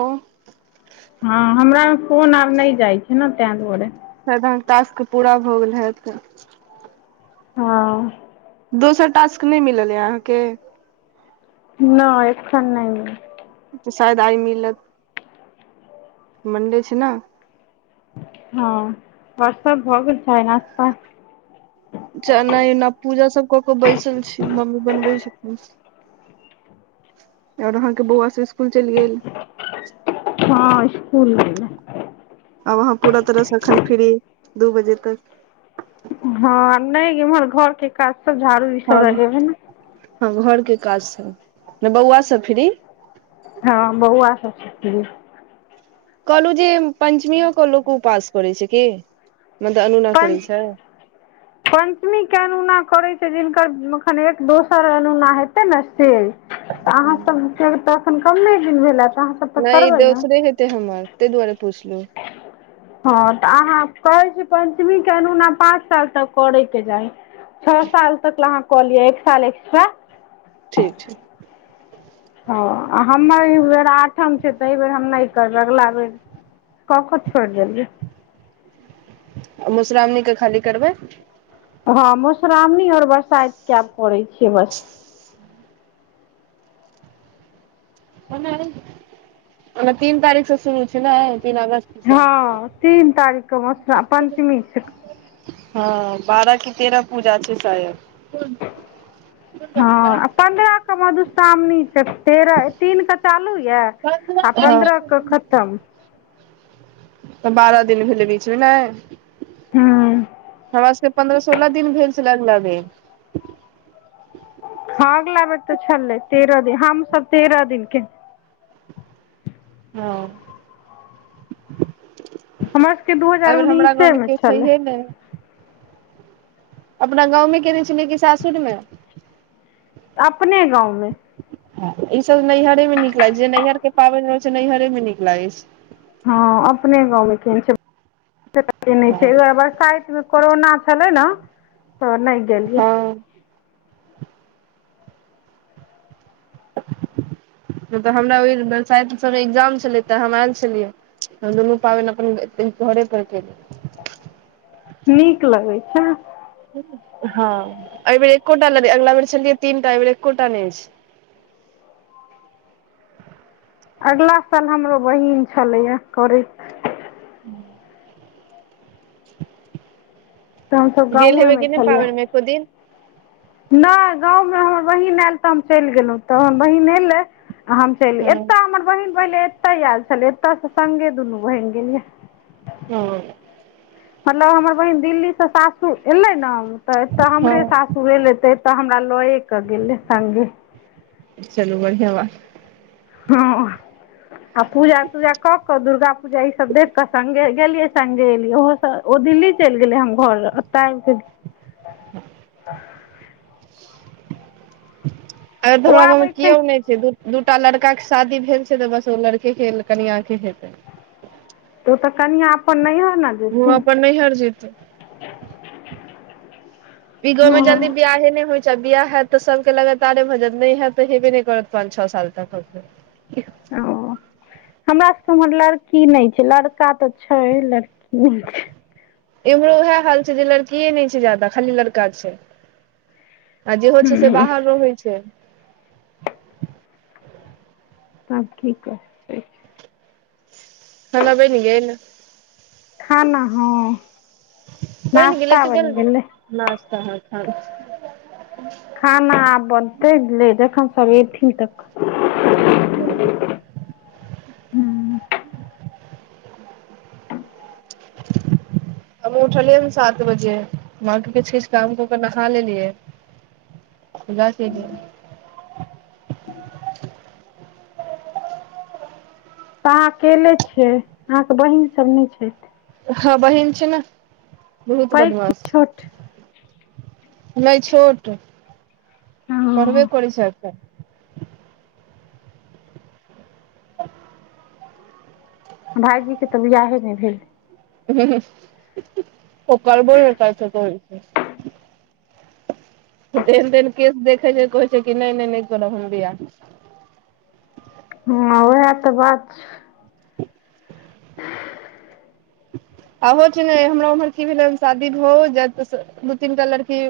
ओं- हँ हमरा मे फोन आब नै जाय छै नऽ तेंए दुआरे। सरधा आहाँ टास्क पूरा भऽ गेल हेएत। हँ। दोसर टास्क नै मिलल यै आहाँके? नैय एखन नैय मिललै। तऽ शायद आय मिलत मंडे छै नऽ। हँ और सब भऽ गेल छै चाय नास्ता? चा नै एना पूजा सब कऽ के बैसल छी मम्मी बनबै छथिन। और आहाँके बौआ सब स्कुल चैल गेल? हँ स्कुल गेलै? आब आहाँ पूरा तरह सँ अखन फ्री दू बजे तक। हँ नैय इम्हर घर के काज सब झाड़ू। [unintelligible] हँ घ ने हँ घर के काज सब ने बौआ सऽ फ्री। हँ बौआ सब सऽ फ्री। कहलहु जे पंचमीयो के लोक उपास करेै छै की मतलब अनुना करै छै? पञ्चमी के अनुना करै छै जिनकर मखन एक दोसर अनुना हेतै ने से। तऽ आहाँ सबके तऽ एखन कमे दिन भेलए आहाँ त तऽ। नैय करबै ने दोसरे हेतेै हमर तैय दुआरे पुछलौ। हँ तऽ आहाँ कहै छी पञ्चमी के अनुना पाँच साल तक करैके चाही। छ साल तक कऽ ला आहाँ कलिअ एक साल एकस्ट्रा। ठीक छै। हँ आ हमर एय बेर आठम छै तऽ एय बेर हम नै करबै अगिला बेर- ककर छोड़ देलियै? मोश्रावणीे के खाली करबै। हां माेश्रामनी और बरसाएत के आब करे छियै बस। ओना अय ओना तीन तारीक से शुरू छै ने तीन अगस्त से हां तीन तारीक के मोशरा पंचमी छै। हां बारअ की तेरअ पूजा छै शायद। हां आ पन्द्रअ के मधुश्रावणी छै। तेरअ ए तीन के चालू यऽ आ हँ पन्द्रअ के खतम। तऽ बारअ दिन भेलै बीच मे नै। हूँ। हमरा सबके पन्द्रअ सोलअ दिन भेल छला अगला बेर। हां अगला बेर तऽ छलै तेरअ दिन, हम सब तेरअ दिन के। हां। हमर सबके दू हजार एबेेर हमरा गाँव उन्नीसे मे कियो छलै छैहये नै। अपना गााँव मे केने छलियै कि सासुर मे। अपने गाँव मे। हां ई सब नैयहरे मे नीक लागै छै जे नैयहर के पाबैन हय छै, नैयहरे मे नीक लागै छै। हां अपने गाँव मे केन छै [unintelligible] नै छै उहाए बर साएत मे कोरोना छलै ने तऽ नै गेलियै। हँ नै ते हमरा होय रहै बरसाएत सब मे इग्जाम छलै तऽ हम आएल छलियै। हम दुनू पाबैन अपन उम्म घरे पर केलु। नीक लगै छै। हां एबेर एकोटा लगे, अगला बेर छलियै तीनटा एबेर एकोटा नै एछ। अगला साल हमरो बहिन छलैया करै हां। [inaudible] तऽ हम सब गेल गाँवे हेबै मे कि नहि छलियै। पाबनिमे एको दिन नै गाँव मे हमर बहिन आएल तऽ हम चैल गेलौ तहन बहिन एलै। हम चैल हँ एता हमर बहिन पहिले एते आएल छलै, एता से संगे दुनू बहिन गेलये। औ। मतलब हमर बहिन दिल्ली से सासुर एलै ना। तऽ एतऽ हमरे हँ सासुर एले तऽ एता हमरा लए कऽ गेलै संगे। चलु बढ़ियाँ बात। हां आ पूजा-तूजा कऽ क दुर्गा पूजा ई सब देख कऽ संगे गेलियै। संगे एलिये ओहो से ओ दिल्ली चैल गेले हम घर ओता आएब के अब ते ओ हमरा घर मे आबै कियो नै तऽ छै, दू, दूटा लड़का के शादी भेल छै तऽ बस ओ लड़के के कनिया के हेतै। ओ तऽ कनिया अपन नैयहर ना उहो अपन नैयहर जेतै। [inaudible] ई गांव मे जल्दी ओ बियाहे नै होय छै आ बियाह हैत तऽ सबके लगातारे भऽ जाएत नै हैत त हेबे नै करत पान छ साल तक अखन। [inaudible] हमरा सबके उम्हर लड़की नै छै, लड़का तऽ छै, लड़की नै छै। इम्हरो उहाए हाल छै जे लड़किये नै छै जादा, खाली लड़का छै। आ जेहो छै से हँ बाहर रहै छै। आब की कही। खाना बैन गेल? खाना हँ, बनि गेलै नास्ता तऽ बनि गेल गेलै। नास्ता हं खा खाना आब बनतै ले, जखन सब एथिन तखन। [inaudible] हम उठलियै सात बजे मां के किछ किछ काम क कर नहा लेलियै। इा क [inaudible] त अहां अकेले छियै अहाँके बहिन सब नै छैथ। हँ बहिन छै ने, बहुत पैघ कि बदमास छै। छोट नहि छोट, पढ़बे हँ करैत छै अखैन भाायजी के तऽ वियाहे ने भेलै। ऊं हूं ओ करबो नहि करै छथि ओहिसे। ओ तेहन तेहन केस देखै छै कहै छै कि नहि नहि नहि करब हम बियाह। हँ वैह तऽ बात छै। ओहो छै ने हमरा उम्हर की भेलै शादी भोहो जैत दू तीनटा लड़की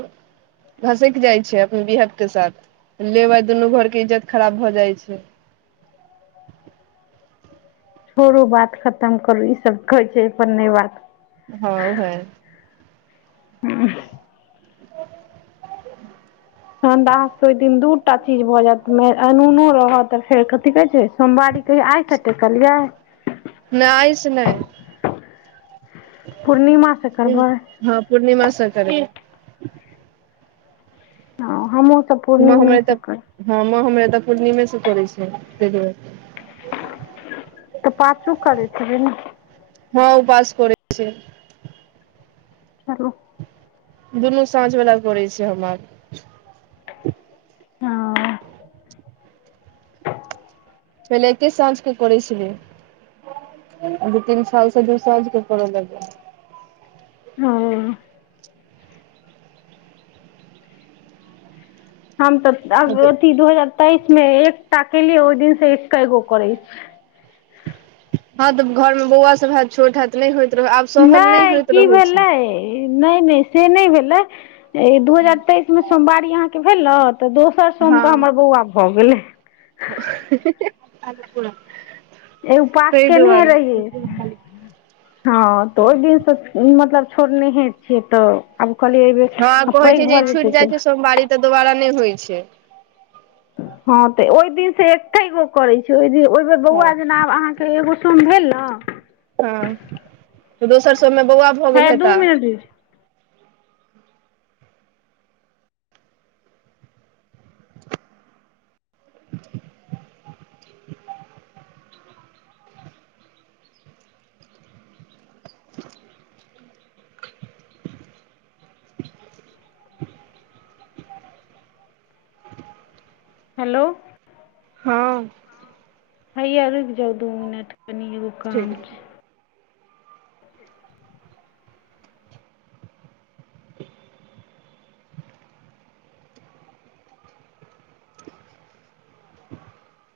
घसैक जाइ छै अपने बिहद के साथ लेबा दुनू घर के इज्जत खराब भऽ जाइ छै। छोड़ू बात खतम करू ई सब कहै छै ओ पर नहि बात। हँ भाई। ह [inaudible] तेखैन त अहां सब के दूटा चीज भऽ जायत, अनूनो रहत फेर कथी कहै छै सोमवारी कहियो आइ कते केलियै। ने आई स नहि [unintelligible] पूर्णिमा के करबै। हँ पूर्णिमा से करबै। हँ हमहुं सब म हमर तऽ [unintelligible] हँ मा हमर एतऽ पूर्णिमे से करै छियै, ऐ बेर। तऽ पाछू करै छीहीन। हँ उपास करै छियै। हलो। दुनू साँझ वला करे छै हमरा आर। हां। पहिले एके संझके करै छलियै। दू तीन सालसँ दू सांझ के करऽ लगलियै। हँ। हम तऽ हँ अब अथि दू हजार तेइस मे एकटा केलियै ओहि दिन से एके गो करै छी। हँ तऽ घर मे बौआ सभ हेत छोट हेत नहि होइत रहै आब सहल नहि होइत की रहैत छै। भेलै नहि नहि से नहि भेलै दू हजार तेइस मे सोमवारी अहाँ के भेल ने तऽ दोस र सोम के हमर बौआ भऽ गेल। ही ही ही। ऊं उपास केने रहियै हँ तऽ ओहि दिन सं मतलब छोड़नेहे छियै तऽ आब कहलियै एहिबेर हँ आ कहै पैघ छै जे भऽ ई जेतै छूटि जाइ तऽ छै सोमवारी तऽ दोबारा नहि होइ छै। हँ तऽ ओहि दिन से एके गो करै छियै, ओहि दिन हँ बौआ जेना अहाँके एगो सोम भेल न। हँ त दोसर सबमे बौआ भ हइया दू मिनटी रुक हेलो हँ हैया रुइक जाउ दू मिनट कनी एगै ठीक काम है। छै [inaudible] [inaudible]